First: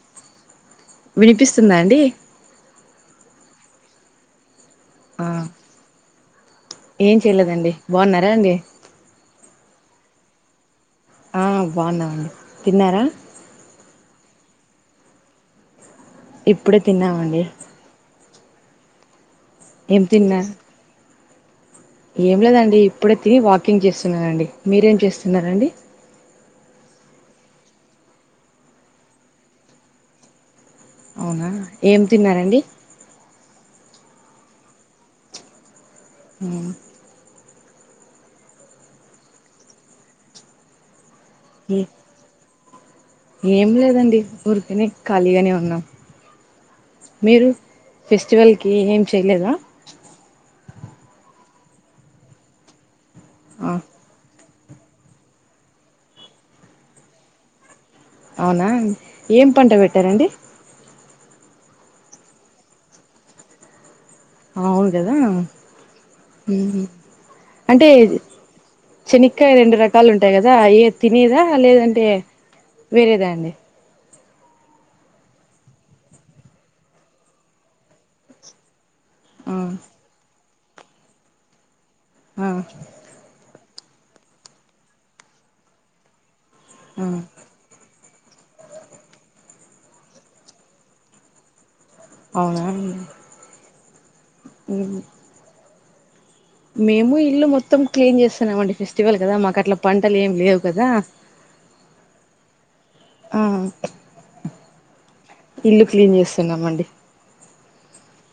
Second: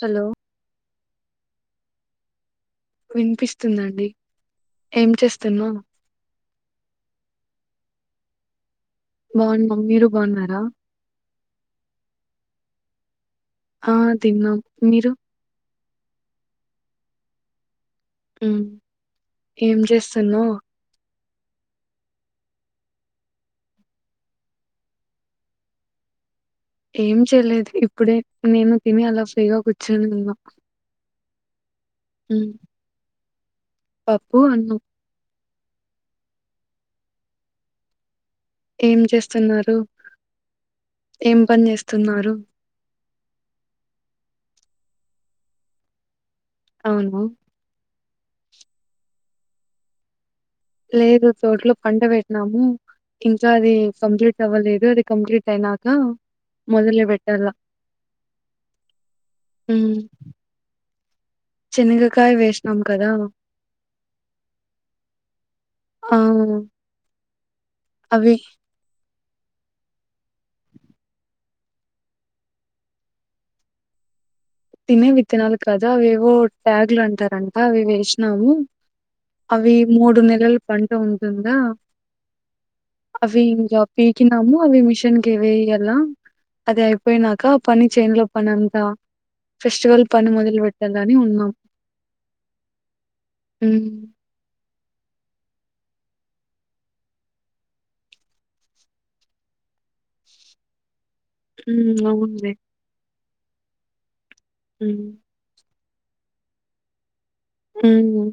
Hello వినిపిస్తుందా అండి వినిపిస్తుందండి ఏం ఆహ్ చేస్తున్నావ్ ఏం చేయలేదండి బాగున్నారాండి బాగున్నాం మీరు బాగున్నారా ఆ బాగున్నామండి తిన్నారా ఆహ్ తిన్నాం మీరు ఇప్పుడే తిన్నామండి మ్ ఏం చేస్తున్నావ్ ఏం లేదండి ఇప్పుడే తిని వాకింగ్ చేస్తున్నానండి మీరేం చేస్తున్నారండి ఏం చేయలేదు ఇప్పుడే నేను తిని అలా ఫ్రీగా కూర్చునున్న అవునా ఏం తిన్నారండి పప్పు అన్నం ఆహ్ ఏం చేస్తున్నారు ఏం పని ఏ చేస్తున్నారు ఏం లేదండి ఊరికనే ఖాళీగానే ఉన్నాం అవునా మీరు ఫెస్టివల్కి ఏం చెయ్లేదా లేదు తోట్లో పంటపెట్టినాము ఇంకా ఆ, అది కంప్లీట్ అవ్వలేదు అది కంప్లీటైనాక మొదలే పెట్టాల అవునా ఏం పంట పెట్టారండి శన్గకాయ వేసినాం కదా అవును కదా ఆ అంటే అవి శెనకాయ రెండు రకాలు ఉంటాయి కదా ఏ తినేదా లేదంటే వేరేదా అండి తినేవి తినాలి కదా అవివో ట్యాగులు అంటారంట అవి వేసినాము ఆ అవి మూడు నెలల పంట ఉంటుందా ఆ అవి ఇంకా పీకినాము అవి మిషన్ కి వేయగల అది ఆ అయిపోయినాక ఆ పని చేన్ లో పనింతా ఫెస్టివల్ పని మొదలు పెట్టాల అని ఉన్నాం అవునా ఉమ్ ఉమ్ మేము ఇల్లు మొత్తం క్లీన్ చేస్తున్నామండి ఫెస్టివల్ కదా మాకు అట్లా పంటలు ఏమి లేవు కదా ఉమ్ అవునులే ఆ ఉమ్ ఇల్లు క్లీన్ చేస్తున్నామ అండి ఉమ్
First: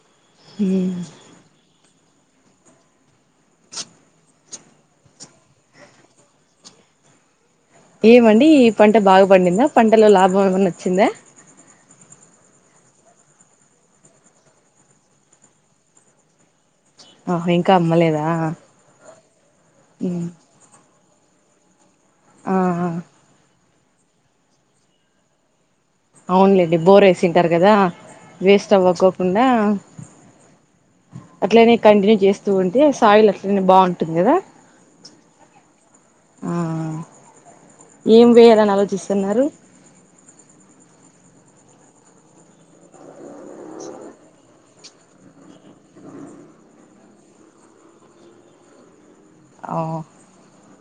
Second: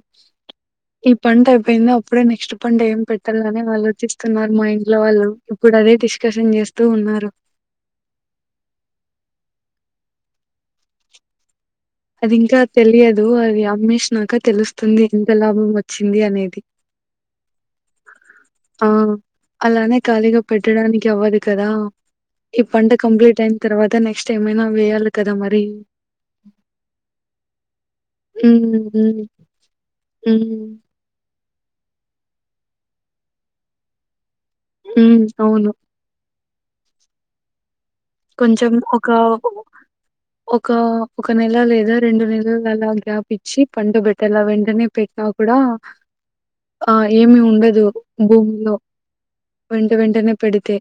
ఈ పంట ఆయీ ఇప్పుడే నెక్స్ట్ పంట ఏం పెట్టాలని వాళ్లోచిస్తున్నారు మా ఇంట్లో వాళ్ళు ఇప్పుడు అదే డిస్కషన్ చేస్తూ నారు ఏం అని పంట బాగా పడిందా పంటలో లాభం ఏమన్నా వచ్చిందా అది ఇంకా తెలియదు అది ఆమెషినక నాక తెలుస్తుంది ఎంత లాభం వచ్చింది అనేది ఆహో ఇంకా అమ్మలేదా ఆ అలానే ఖాళీగా పెట్టడానికి అవ్వదు కదా ఆ ఈ పంట కంప్లీట్ అయింది తర్వాత నెక్స్ట్ ఏమైనా వేయాలి కదా మరి అవునులే అండి బోర్ వేసింటారు కదా వేస్ట్ అవ్వకోకుండా ఉమ్ అట్లనే కంటిన్యూ చేస్తూ ఉంటే సాయిల్ అట్లనే బావుటుంది కదా హ్మ్ అవును ఆ ఏం కొంచెం వేయాలని ఒక ఆలోచిస్తున్నారు ఒక ఒక నెల లేదా రెండు నెలలు అలా గ్యాప్ ఇచ్చి పండు పెట్టాల వెంటనే పెట్టినా కూడా ఆ ఏమి ఉండదు భూమిలో ఆ వెంట వెెంటనే పెడితే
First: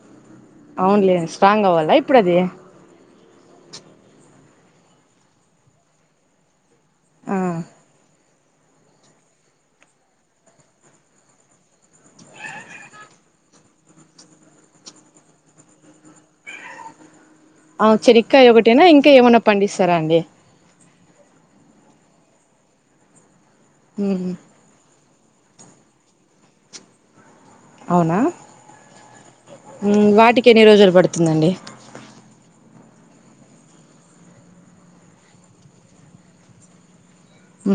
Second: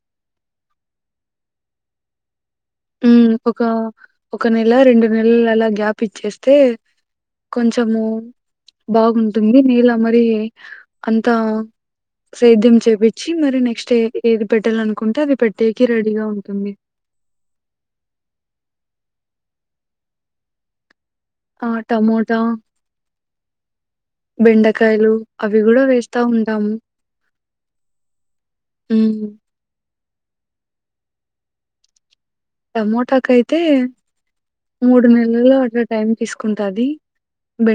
అవునులే స్ట్రాంగ్ అవ్వాలా ఇప్పుడు అది ఉమ్ ఒక ఒక నెల రెండు నెలలు అలా గ్యాప్ ఇచ్చేస్తే ఆ కొంచము బాగుంటుంది నీలా మరి అంత సైద్యం చేపించి మరి నెక్స్ట్ ఏది పెట్టాలనుకుంటే అది పెట్టేకే రెడీగా ఉంటుంది శెనకాయ ఒకటైనా ఇంకా ఏమనా పండిస్తారా అండి ఆ టమోటా ఉమ్ బెండకాయలు అవి కూడా వేస్తా ఉంటాము అవునా హ్మ్ వాటికి ఎన్ని రోజులు పడుతుందండి టమోటాకి అయితే మూడు నెలల్లో అట్లా టైం తీసుకుంటుది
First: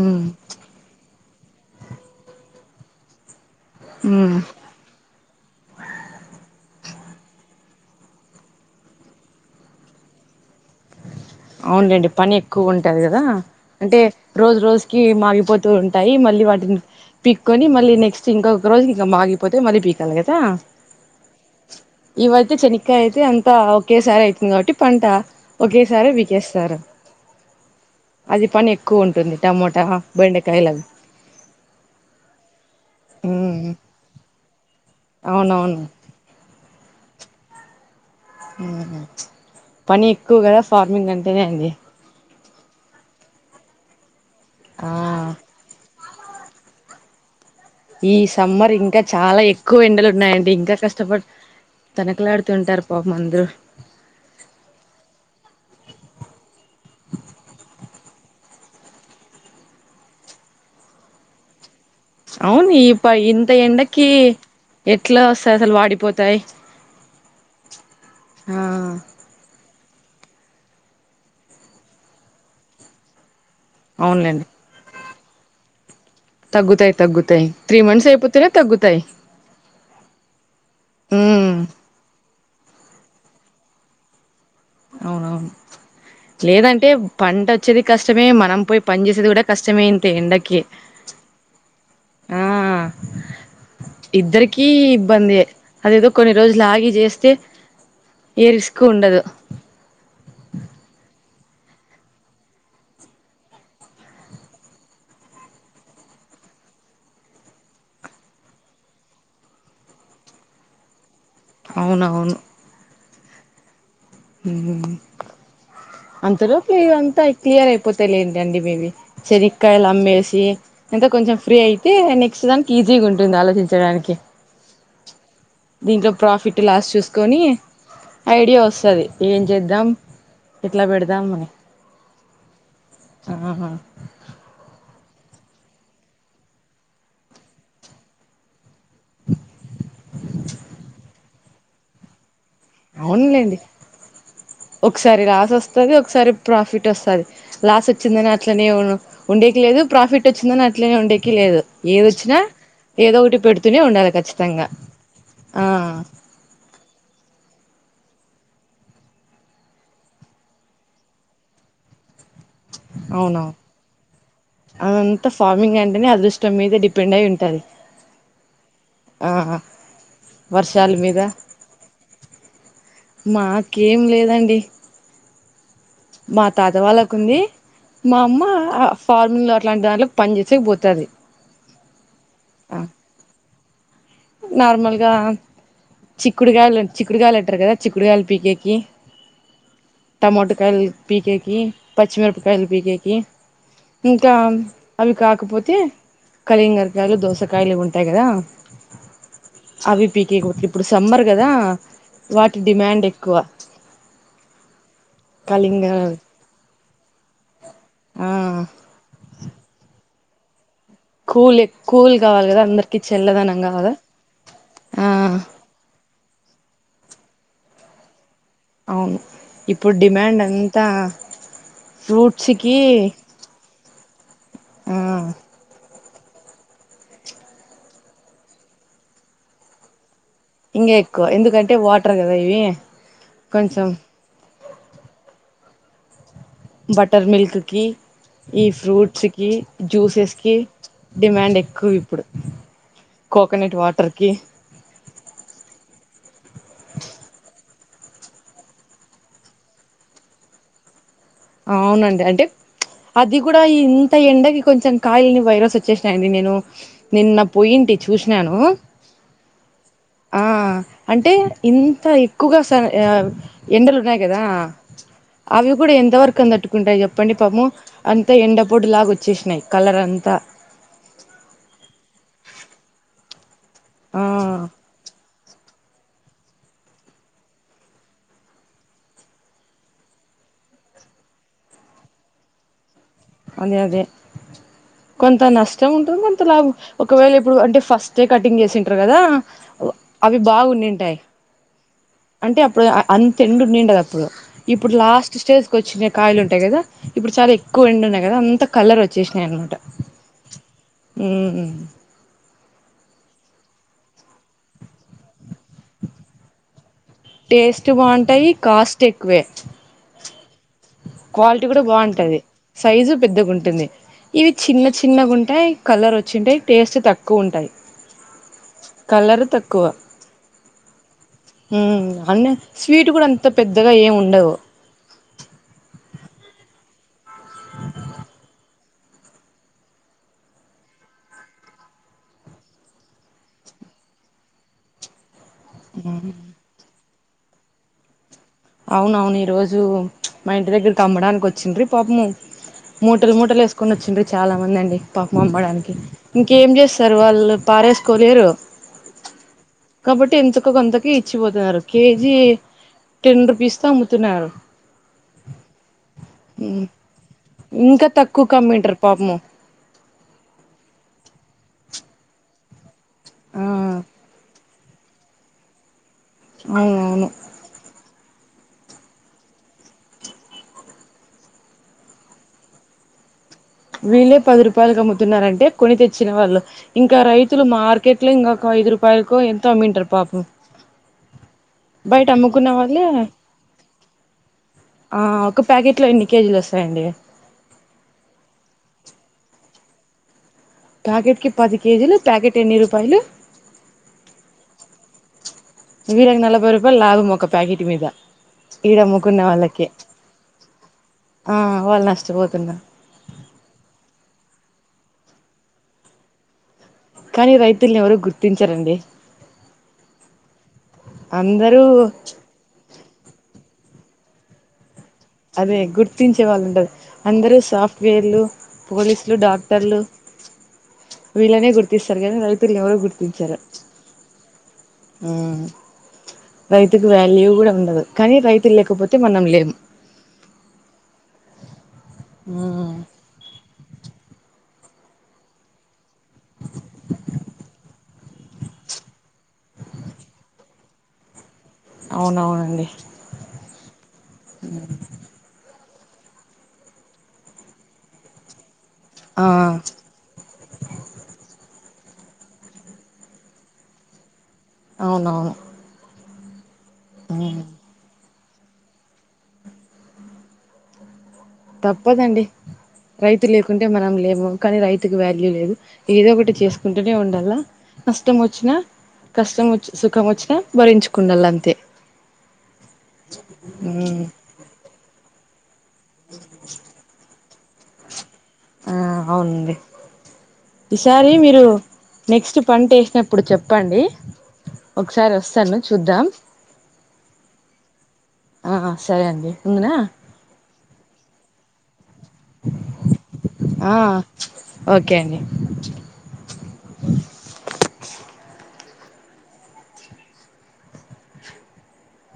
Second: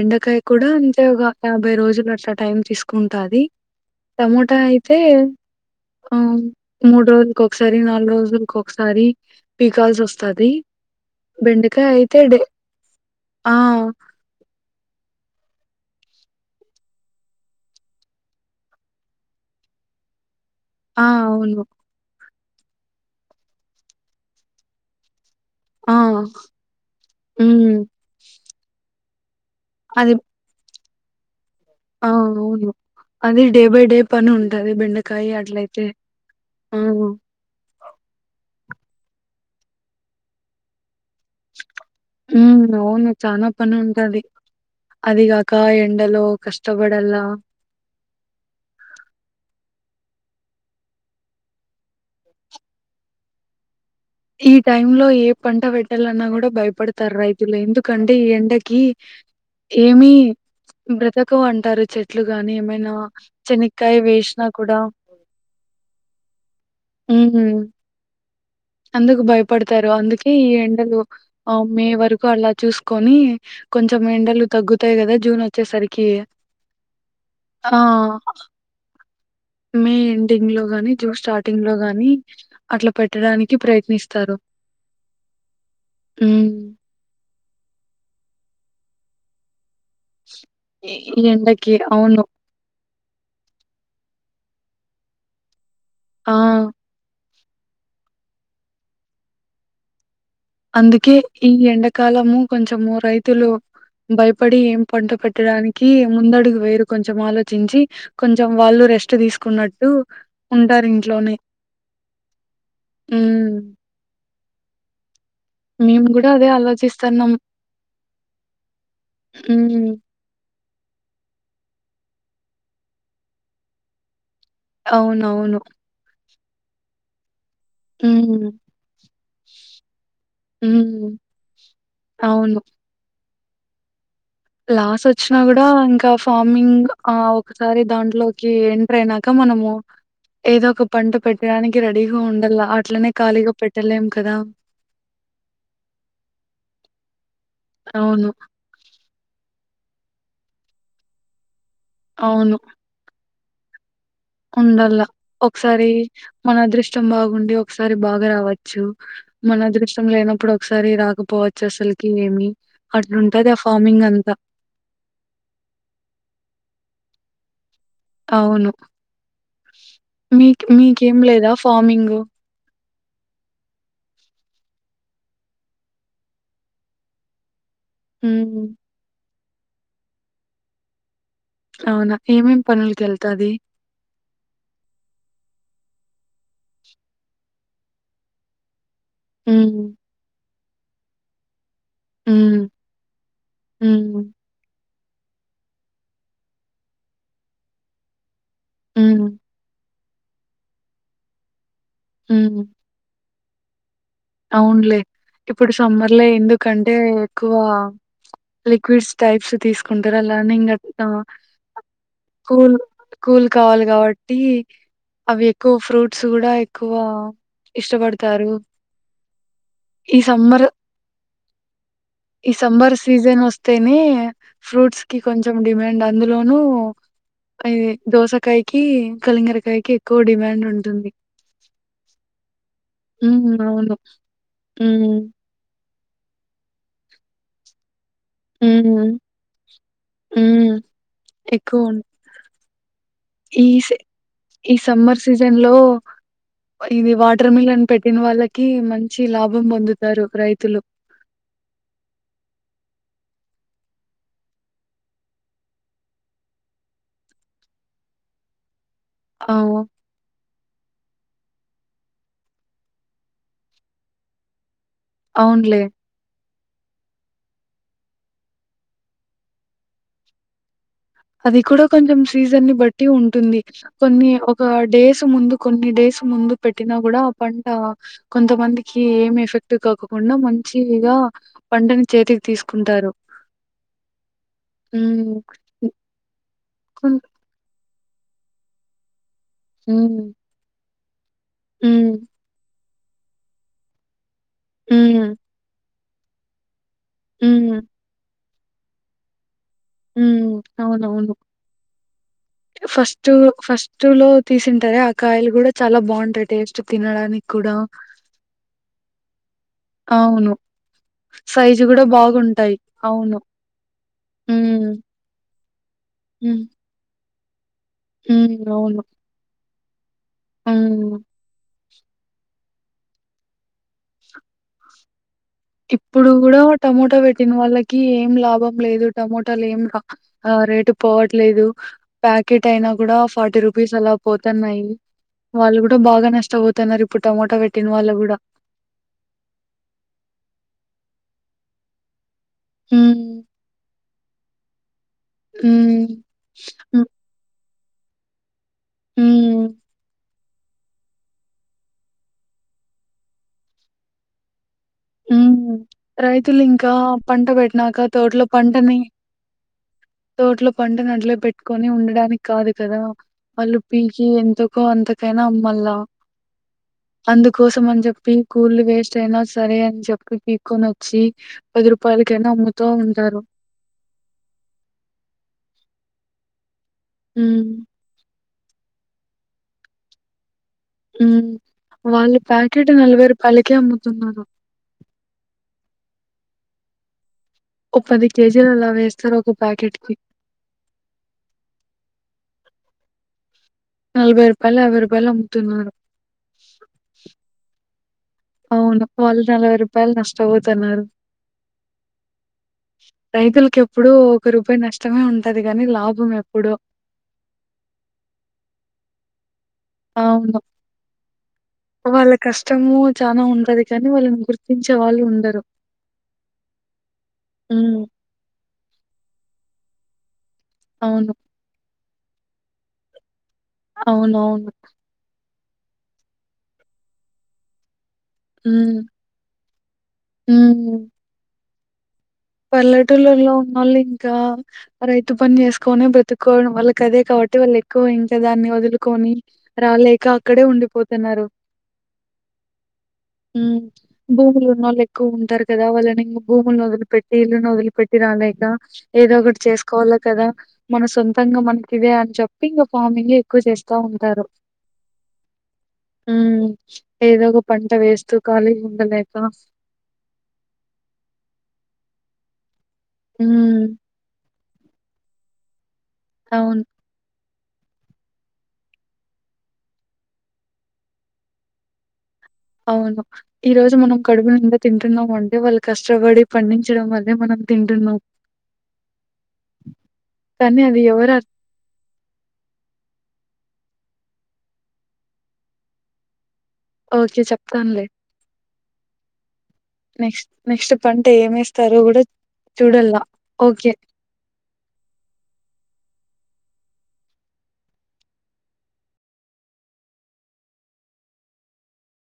ఉమ్ కూడా అంటే ఒక యాభై రోజులు అట్లా టైం తీసుకుంటుది ఉమ్ టమోటా అయితే ఆ మూడ రోజు కి ఒకసారి నాలుగు రోజులకిసారి పీకాల్సి వస్తది అవును అండి పని ఎక్కువ ఉంటది కదా ఆ అంటే రోజు రోజుకి మాగిపోతే ఉంటాయి మళ్ళీ వాటిని పీక్కకొని మళ్ళీ నెక్స్ట్ ఇంకొక రోజుకి ఇంకా మాగిపోతే మళ్ళీ పీకాలి కదా ఆ అవును ఈ వాతేయ్ శెనకాయ అయితే అంతా ఒకేసారి అయితుంది కాబట్టి పంట ఆ ఒకేసారి వి ఎస్తారు హ్మ్ అది పని ఎక్కువ ఉంటుంది టమోటా అది బెండకాయలు అవి ఆ అవును అది ఉమ్ డే బై డే పని ఉంటది బెండకాయ అవునవును అట్లయితే ఆ పని ఎక్కువ కదా ఫార్మింగ్ అంటేనే అండీ ఉమ్ అవును చానా పని ఉంటాది ఆ అదిగాకా ఎం డలో కష్టపడలా ఈ సమ్మర్ ఇంకా చాలా ఎక్కువ ఎండలు ఉన్నాయండి ఇంకా కష్టపడి తనక్లాడుతుంటారు పాపం అందరు ఈ టైం లో ఏ పంట వెట్టాలన్నా గూడా భయపడతారు రైతులు ఎందుకంటే ఈ ఎండకి ఏమి బ్రతకవు అంటారు చెట్లు గాని అవును ఈ ఏమైనా ప ఇంత చెనాక్కాయ్ ఎండకి వేశినా కూడా ఎట్లా వస్తాయి అసలు వాడిపోతాయి మ్మహు ఆ అందుకు భయపడతారు అందుకే ఈ ఎండలు ఆ మే వరకు అలా చూసుకొని కొంచెం ఎండలు తగ్గుతాయి కదా జూన్ ఒచ్చేసరిక్ తగ్గుతాయ్ తగ్గుతాయ్ త్రీ మంత్స్ అయిపోతెనే తగ్గుతాయ్ మే ఎండింగ్ లో గాని జూన్ స్టార్టింగ్ లో గాని అట్ల పెట్టడానికి ప్రయత్నిస్తారు అవునవును హ్మ్. లేదంటే పంట ఒచ్చేది కష్టమే మనం పోయి పని చేసేది కూడా కష్ షమే ఇంత ఎండ కి ఈ ఈ ఎండకి అవును. ఆ ఇద్దరికీ ఇబ్బందే అదెదొ ఆ! కొన్ని రోజులు ఆగి జేస్తే ఏ రిస్క్ ఉండదు అందుకె ఈ ఎండాకాలము కొంచము రైతులు భయపడి ఏం పంట పెట్టడానికి ముందడుగు వేయరు కొంచెం ఆలోచించి కొంచెం వాళ్ళు రెస్ట్ తీసుకున్నట్టు ఉంటారు ఇంట్లోనే అవునవును ఉమ్ మెమ్ అంత లోపల ఇదంతా క్లియర్ అయిపోతయ్ లేండి అండి మేబీ శెనకాయలు హ్మ్. అమ్మేసి కొంచెం ఫ్రీ అయితే నెక్స్ట్ దానికి ఈజీగుంటుంది ఆలోచించడానికి అవునవును దీంట్లో ప్రాఫిట్ లాస్ చూసుకొని హ్మ్. ఐడియా వస్తాది ఏం జేద్దాం ఎట్లా హ్మ్. పెడదాం మని అవును. ఆ లాస్ వస్తాది కూడా ఇంకా ఫార్మింగ్ ఆ ఒకసారి దాంట్లోకి ఎన్ ట్రైనాక మనము ఏదో ఒక పంట పెట్టడానికి రెడీగా ఉండలా అట్లనే ఖాళీగా అవునులేండి పెట్టలేం కదా ఒకసారి లాస్ వస్తాది ఒకసారి ప్రాఫిట్ వస్తాది లాస్ అవును. ఒచ్చిందని అట్లనే ఉను ఉండేకి లేదు ప్రాఫిట్ వచ్చింది అట్లనే ఉండేకి లేదు ఏదొచ్చినా ఏదో ఒటి పెడుతూనే ఉండాలి ఖచ్చితంగా ఉండాల ఆ ఒకసారి మన అదృష్టం బాగుండి ఒక్ క్సారి బాగా రావచ్చు మన అదృష్ట్యం లేనప్పుడు ఒకసారి రాకపోవచ్చు అస్సలాకి ఏమి అవునా అట్లుంటది ఆ ఫార్మింగ్ అంతా. అదంతా ఫార్మింగ్ అంటెనే అదృష్టం మీద డిపెండ్ అయి ఉన్ టది అవును మీక్ వర్షాల మీకేం మీద లేదా ఫార్మింగు మాకేం లేదండి మా తాత వాళ్ళకుంది మా అమ్మ హ్మ్. ఫార్మింగ్ల అట్లాంటి దాంట్లకి పని చేసేకి పోతది అవునా ఏమేం పనులకి వెళ్తాది నార్మల్ గా చిక్కుడుగాయలు చిక్కుడుగాయలు అంటరు కదా చిక్కుడుగాయలు పీకేకి హ్మ్. టమాటోకాయల్ పీకేకి హ్మ్. పచ్చిమిరపకాయల్ పీకేకి హ్మ్. ఇంకా అవి కాకపోతే కలింగరకాయలు దోసకాయలు ఇవి ఉంటాయి కదా ఉమ్ అవి పీకేకి పొద్ది ఇప్పుడు సమ్మర్ గదా వాటి డిమాండ్ ఎక్కువ అవున్ లే ఇప్పుడు కలింగర సమ్మర్ లో ఎందుకంటే క్ ఎక్కువ ఆ లిక్విడ్స్ టైప్స్ తీసుకుంటార అలానే ఇం ఆ కూల్ కూల్ కావాలి కదా కూల్ అందరికి కూల్ చల్లదనం కావాలి కావాలా కాబట్టి ఆ అవి ఎక్కువ ఫ్రూట్స్ కూడా ఎక్కువ ఇష్టపడతారు అవును ఇప్పుడు ఈ డిమాండ్ సమ్మర్ అంతా ఈ ఫ్రూట్స్కి సమ్మర్ సీజన్ వస్తేనే ఆ ఫ్రూట్స్ కి కొంచెం డిమాండ్ అందులోను అ దోసకాయకి కలింగరకాయ ఇంకా ఎక్కువ ఎందుకంటే వాటర్ కదా ఇవి ఉమ్ కొంచెం అవును మ్ బట్టర్ మిల్క్ కి ఈ హ్మ్. ఫ్రూట్స్కి జ్యూసెస్కి హ్మ్. డిమాండ్ ఎక్కువ ఇప్పుడు ఈ కోకోనట్ వాటర్ కి ఈ సమ్మర్ సీజన్ లో ఇది వాటర్ మిలన్ పెట్టిన వాళ్ళకి మంచి లాభం పొందుతారు రైతులు అవునండి అంటే అది కూడా ఇంత ఎండకి కొంచెం కాయలు వైరస్ వచ్చేసినాయిండి నేను నిన్న పోయింటి చూసినాను అ ఆ అంటే ఇంత ఎక్కువగా స ఆ ఎండలు ఉన్నాయి కదా అవి అవునులే కూడా ఎంతవరకు కం దట్టుకుంటాయి చెప్పండి పాపము అంత ఎండపొడు లాగ వచ్చేసినాయి కలర్ అంతా సీజన్ ని బట్టి ఉంటుంది ఆ కొన్ని ఒక డేస్ ముందు కొన్ని డేస్ ముందు పెట్టినా కూడా ఆ పంట కొంతమందికి ఏం ఎఫెక్ట్ కాకుండా మ మంచిగా పంటని చేతికి తీసుకుంటారు అదే అదే హ్మ్ కొంత నష్టం ఉంటుంది కొంత లాభం కొన్ ఒకవేళ ఇప్పుడు అంటే ఫస్ట్ వస్తే కటింగ్ చేసింటారు కదా హ్మ్ అవి బాగున్నిడింటాయి హ్మ్ అంటే అప్పుడు అంత ఎండు నిండది అప్పుడు ఇప్పుడు లాస్ట్ హ్మ్ స్టేజ్కి వచ్చినే కాయలు ఉంటాయి కదా ఇప్పుడు చాలా హ్మ్ ఎక్కువ ఎండు ఉన్నాయి కదా అంతా కలర్ వచ్చేసినాయి అనమాట ఉమ్ అవునవును ఉమ్ ఫస్ట్ ఫస్ట్ లో తీసింటార ఆ కాయలు కూడా చాలా బాగుంటాయి టేస్ట్ తినడానికి కూడా టేస్ట్ బాగుంటాయి కాస్ట్ ఎక్కువే అవును క్వాలిటీ కూడా సైజు బాగుంటది బాగుంటాయి సైజు అవును. పెద్దగా ఉంటుంది ఇవి చిన్న హ్మ్. చిన్నగా ఉంటాయి కలర్ వచ్చింటాయి టేస్ట్ తక్కువ ఉంటాయి ఉమ్ అవును కువ అవును హు అన్న స్వీట్ కూడా అంత పెద్దగా ఏమి ఉండదు ఇప్పుడు కూడా టమోటా పెట్టిన వాళ్ళకి ఏం లాభం లేదు టమోటోలేం రేటు పోవట్లేదు ప్యాకెట్ అయినా కూడా ఫార్టీ రూ పీస్ అలా పోతున్నాయి వాళ్ళు కూడా బాగా నష్టపోతున్నారు ఇప్పుడు టమోటా పెట్టిన వాళ్ళు కూడా అవునవును ఈ రోజు మా ఇంటి దగ్గరకి అమ్మడానికి వచ్చింద్రూ పాపము హ్మ్. మూటలు మూటలు వేసుకొని వచ్చిండీ చాలా మంది అండి పాపం అమ్మడానికి హ్మ్. ఇంకేం హ్మ్. చేస్తారు వాళ్ళు పారేసుకోలేరు హ్మ్. కాబట్టి ఇంతకు కొంతకి ఇచ్చిపోతున్నారు కేజీ టెన్ రూపీస్కి అమ్ముతున్నారు ఉమ్ రైతులు ఇంకా ప పంట పాటినక ఇంకా తోటలో తక్కువకు అమ్మింటారు పంటని పాపము తోటలో పంటని అట్లే పే ట్టుకొని ఉండడానికి కాదు కదా ఆ వాళ్ళు పిల్చి ఎంతకో అంతకైనా అమ్మలా అవునవును అందుకోసం అని చెప్పి కూర్లు వేస్ట్ అయినా సరే అని చెప్పి పీకుకొని వచ్చి పది రూపాయలకైనా అమ్ముతా ఉంటారు వీళ్ళే పది రూపాయలు అమ్ముతున్నారంటే కొని తెచ్చిన వాళ్ళు ఇంకా రైతులు ఉమ్ మార్కెట్ లో ఇంకా ఒక ఐదు రూపాయికో ఎంత అమ్మింటరూ పాపం ఉ బయట వాళ్ళు అమ్ముకున్న ప్యాకెట్ వాళ్ళే నలభై రూపాల్కే అమ్ముతున్నరూ ఆ ఒక్క ప్యాకెట్లో ఎన్ని కేజీలొస్తయండి ఒ పది కేజీలలా వేస్తారు ఒక్క ప్యాకెట్కి ప్యాకెట్కి పది కేజీలు ప్యాకెట్ ఎన్ని రూపాయలు నలభై రూపాయల్ యాబైరూపాయలు ఇ వీరికి నలభై రూపాయలు లాభం ఒక ప్యాకెట్ మీద ఈడ అవును అమ్ముకున్న వాళ్ళు వాళ్ళకి నలపైరూపైలు నష్టపోతన్నారు ఆ వాళ్ళు నష్టపోతున్నారు రైతుల్కి ఎప్పుడు ఒక రూపాయి నష్టమే ఉంటది గాని లాభం ఎప్పుడు కానీ రైతుల్ని ఎవరు గుర్తించరండి అవును అందరూ వాళ్ళ కష్టము చాలా ఉంటది చనీ వాళ్ళని గుర్తించ అదే గుర్తించే వాళ్ళు ఉండరూ అందరు హ్మ్. సాఫ్ట్వేర్లు పోలీసులు డాక్టర్లు అవును. వీళ్ళనే గుర్తిస్తారు కానీ రైతుల్నెవరు గుర్తించరు అవునవును మ్ రైతుకు వాల్యూ కూడా ఉండదు కానీ రైతు లేకపోతే మనం లేమ్ మ్మ్ మ్మ్ పల్లెటూల్లొ ఉన్నోళ్ళు ఇంకా రైతు పని చేస్కోనీ బ్ర తుక్కోడం వాళ్ళకదే కాబట్టి వాళ్ళెక్కువ దాన్ని వదులుకొని రాలేక అక్కడే ఉండిపోతున్నారు అవునవునండి హు భూములు ఉన్నోళ్ళు ఎక్కువుంటారు కదా వాళ్ళని భూముల్నోదిలి పెట్టి వీళ్ళనొదిలిపెట్టి రాలేక ఏదో ఆ ఒకటి చేస్కోవాలే కదా మన సొంతంగా మన ఇవే అని చెప్పి ఇంగా ఫార్మింగేక్కువ చేస్తూంటారు అవునవును హ్మ్ ఏదో ఏదోక పంట వేస్తూ ఖాళీ ఉండలేక ప్పదండి రైతు లేకుంటే హ్మ్. మనం లేము కానీ రైతుకి వాల్యూ లేదు ఏదో ఒకటి అవును. చేస్కుంటూనే ఉండాల నష్టమోచ్చినా కష్టం వచ్చి సుఖమోచ్చినా భరించ్కుడాలంతే అవును ఈ రోజు మనం కడుపు నిండా తింటున్నాం అంటే వాళ్ళ కష్టపడి పండించడం వల్లే మనం తింటున్నాం ఆ అవునండి కానీ అది ఈసారి ఎవరు అర్ మీరు నెక్స్ట్ పంటేష్నప్పుడూ చె చెప్పండి ఒక్కసారి వస్తాను చూద్దాం ఓకే చెప్తాల్నే ఆ సరే అండి ఉందునా నెక్స్ట్ నెక్స్ట్ పంట ఏం ఎస్తారో త్తరు కూడా ఆ ఓకే అండి